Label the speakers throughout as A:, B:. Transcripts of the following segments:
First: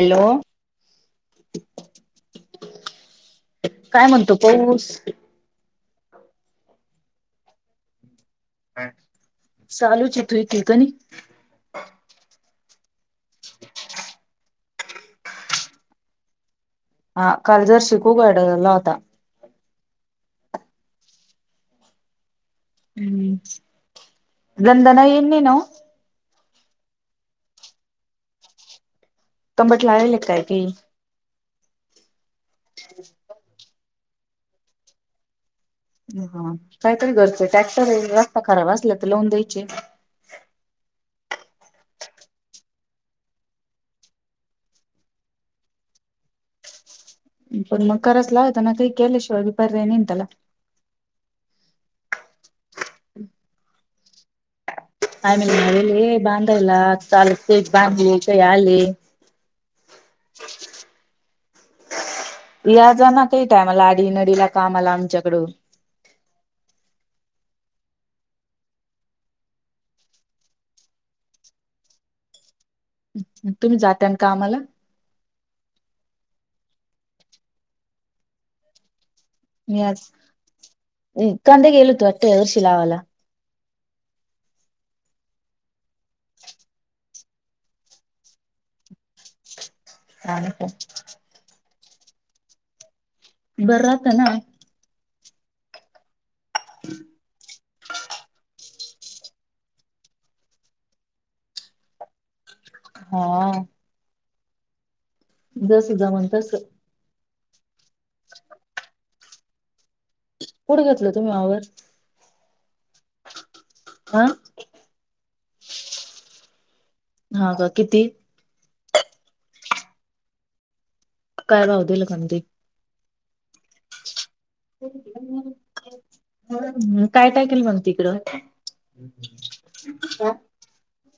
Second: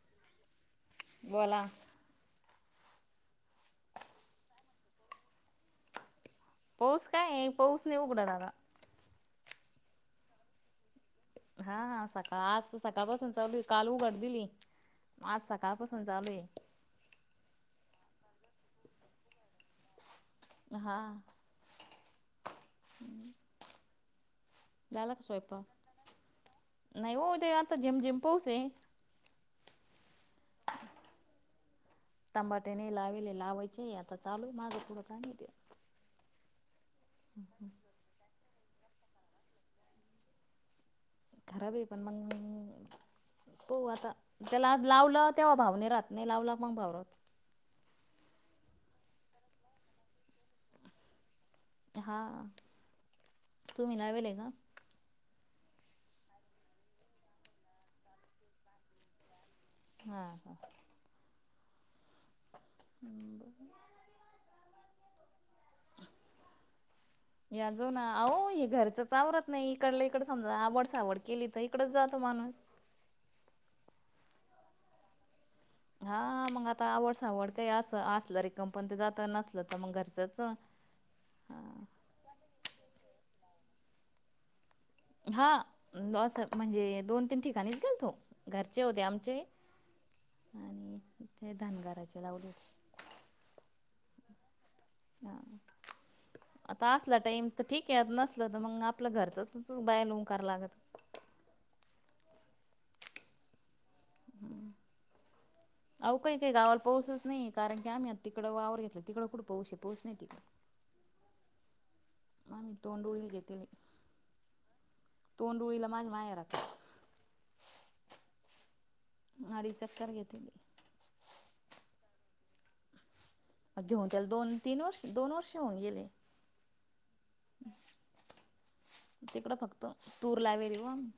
A: Hello.
B: बोला.
A: काय म्हणतो पाऊस?
B: पऊस काय पाऊस नई उघडल आता.
A: काय, चालूच ये तु इथे कनी.
B: हा हा सकाळ आज तर सकाळपासून चालूये काल उघड दिली. आज सकाळपासून चालुये.
A: हा काल जर शीखू गाडलेला होता.
B: हा.
A: हम्म.
B: झाला का स्वयंपाक? नाही हो ते आता झेम झेम पाऊस ये.
A: [unintelligible]
B: तेबाट्याने लावेले लावायचे आता चालू माझं फूडं काय नाही दे.
A: हा काहीतरी घरचंय ट्रॅक्टर आहे रस्ता खराब असला तर लावून द्यायचे.
B: खराब आहे पण मग हो आता त्याला आज लावलं तेव्हा भावने राहत, नाही लावला मग भाव राहत.
A: पण मग कराच लावता मग ते केल्याशिवाय भी परर्याय नेन त्याला
B: हा.
A: [inaudible]
B: तुम्ही लावेेले का?
A: आम्ही लाविले बांधयला चालू केलंय. [unintelligible]
B: हा हा.
A: याज ना काही टायमला आडी नडीला कामला आमच्याकड
B: याजो ना अहो हे घरचंच आवरत नाही इकडला इकड समजा आवड सावड केली तर इकडच जातो माणूस
A: तुम्ही जाता कामाला
B: हा मग आता आवड सावड काही असल असल तर पण जाते जात नसल
A: मी अज कांदे गेलो होतो. त्या दिवशी लावायला
B: हा अस म्हणजे दोन, तीन ठिकाणीच गेलतो घरचे होते आमचे
A: हा का
B: आणि ते धनगारचे लावले.
A: बर राहत ना.
B: हा आता असला टाइम तर ठीक आहे. नसलं तर मग आपलं घरचच बाय लावून कराय लागत.
A: हा
B: हम्म.
A: जस
B: आवो
A: जमन
B: काय
A: तस
B: काय गावाला. पाऊसच नाही कारण की आम्ही आ तिकडं वावर घेतला तिकं कुठं पाऊस ये पाऊस नाही तिकड
A: कुठे घेतलं तुम्ही वावर
B: आम्ही तोंडवली घेतलं.
A: आ
B: तोंडुळीला माझ्या मायारात.
A: हा का किती?
B: अडीच एकर घेतली.
A: काय भाव दिले.
B: घेऊन त्याला दोन तीन वर्ष, दोन वर्षे होऊन गेले.
A: काय काय केलं मग तिकडं
B: तिकडं फक्त तूर लावेलआमी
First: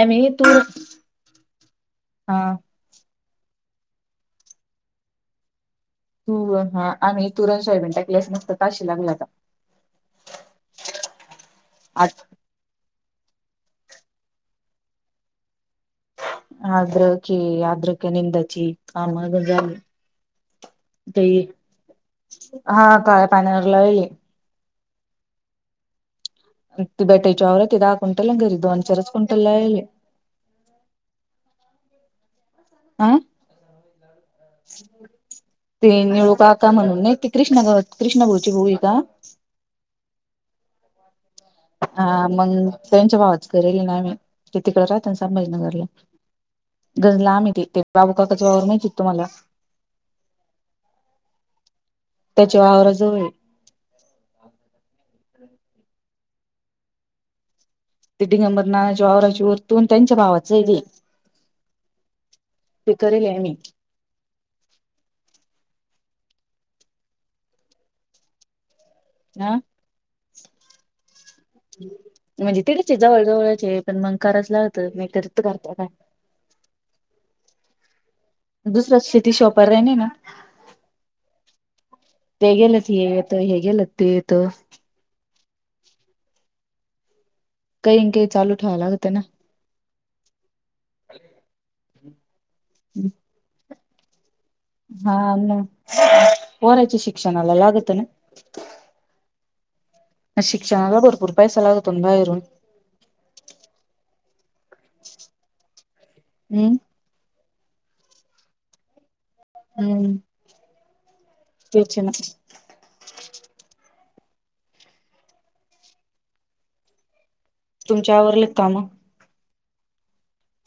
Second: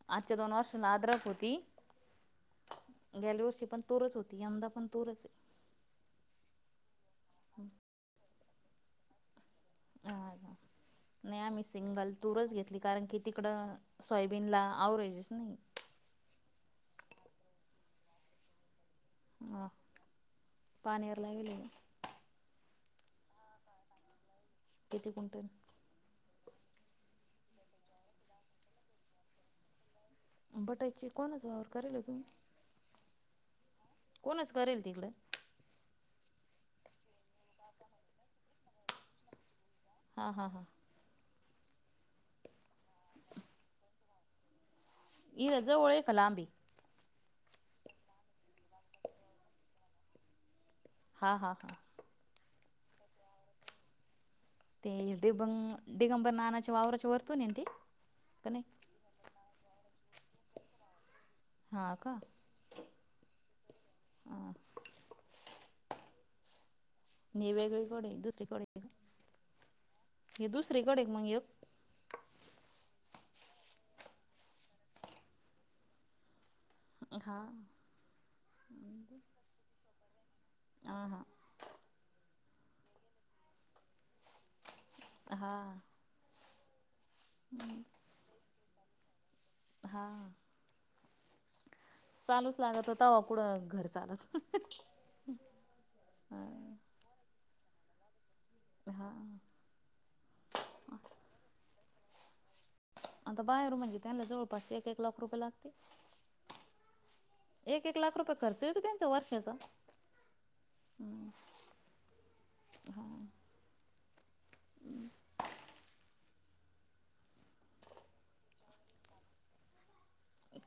A: आम्ही
B: आजच्या
A: तू
B: दोन वर्षां आद्रक होती.
A: हा
B: गेल्या वर्षी पण तूरच होती यंदा पण तूरच
A: तूर हा आम्ही तुरं आणि सोयाबीन टाकली. हाताशी लागली आता
B: हा हा नाही आम्ही
A: आ
B: सिंगल तूरच घेत कारण की तिकड सोयाबीनला ऍव्हरेजच नाही.
A: अद्रक ची अणि आद्रक
B: हा
A: [unintelligible] [unintelligible]
B: पाण्यावर
A: तेई
B: लावेल
A: हा काळया पाण्यावर लावले.
B: किती क्विंटल.
A: [unintelligible] दहा कुंटल आणि घरी दोन-चारच कुंटल लाविले.
B: बटायची कोणच वावर करेल तुम्ही
A: आं
B: कोणच करेल तिकडं
A: ते निळू काका म्हणून नाही ते कृष्णा भाऊची कृष्णा भाऊ आहे का
B: हा हा हा.
A: हा मग त्यांच्या भावाच करेल ना आम्ही, ते तिकडे राहतना
B: इथं
A: संभाजीनगरला.
B: जवळ आहे का लांब आहे
A: घर लांब येते, बाबू काकाचं वावर माहितीय का तुम्हाला?
B: हा हा हा
A: त्याच्या वावरा जवळ आहे.
B: ते दिगं दिगंबर नानाच्या वावराच्या वरतून आहे ना ते?
A: ते
B: नाही
A: दिगंबरनानाच्या वावराच्या वरतून त्यांच्या भावाचं तेे.
B: हां का? आ आणि वेगळीकडे दुसरीकड हाय का?
A: हा
B: हे दुसरीकडे का मग एक?
A: म्हणजे तितच आहे जवळ जवळचे पण मग करायच लागत मी कर करत काय?
B: हा
A: दुसरा शेती शिवाय पर्याय नाही ना.
B: आ हा.
A: ते गेलं त हे येतं, हे गेलं त ते येतं.
B: हा हम्म
A: इंके चालू ठेवाय लागते ना.
B: हा
A: [inaudible]
B: चालूच लागत, तवा कुठं घर चालतं.
A: हा मग, पोराच्या शिक्षणाला लागत ना.
B: हा
A: आन शिक्षणाला भरपूर पैसा लागतो ना बाहेरून.
B: आता बाहेरून म्हणजे त्यांना जवळपास एक एक लाख रुपये लागते.
A: हम्म
B: एक एक लाख रुपये खर्च येतो त्यांचा वर्षाचा.
A: हम्म
B: हम्म
A: तेच आहे ना
B: हा
A: तुमची आवरले का कामं?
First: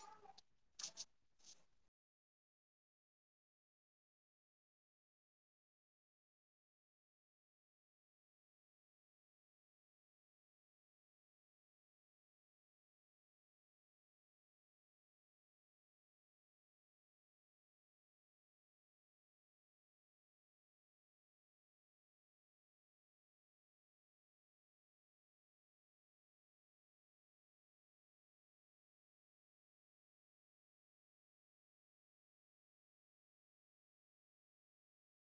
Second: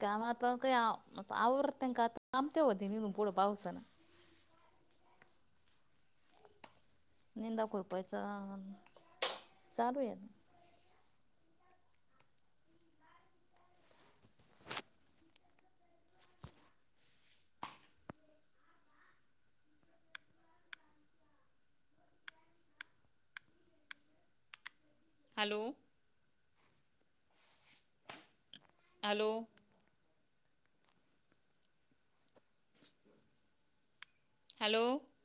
B: कामं आता काय आता आव आवरतंय, का त्यां आता काम तेन कुठं होतंय पावसानं? निंदा खुरपायचा, चालू आहे. हॅलो! हॅलो! हॅलो!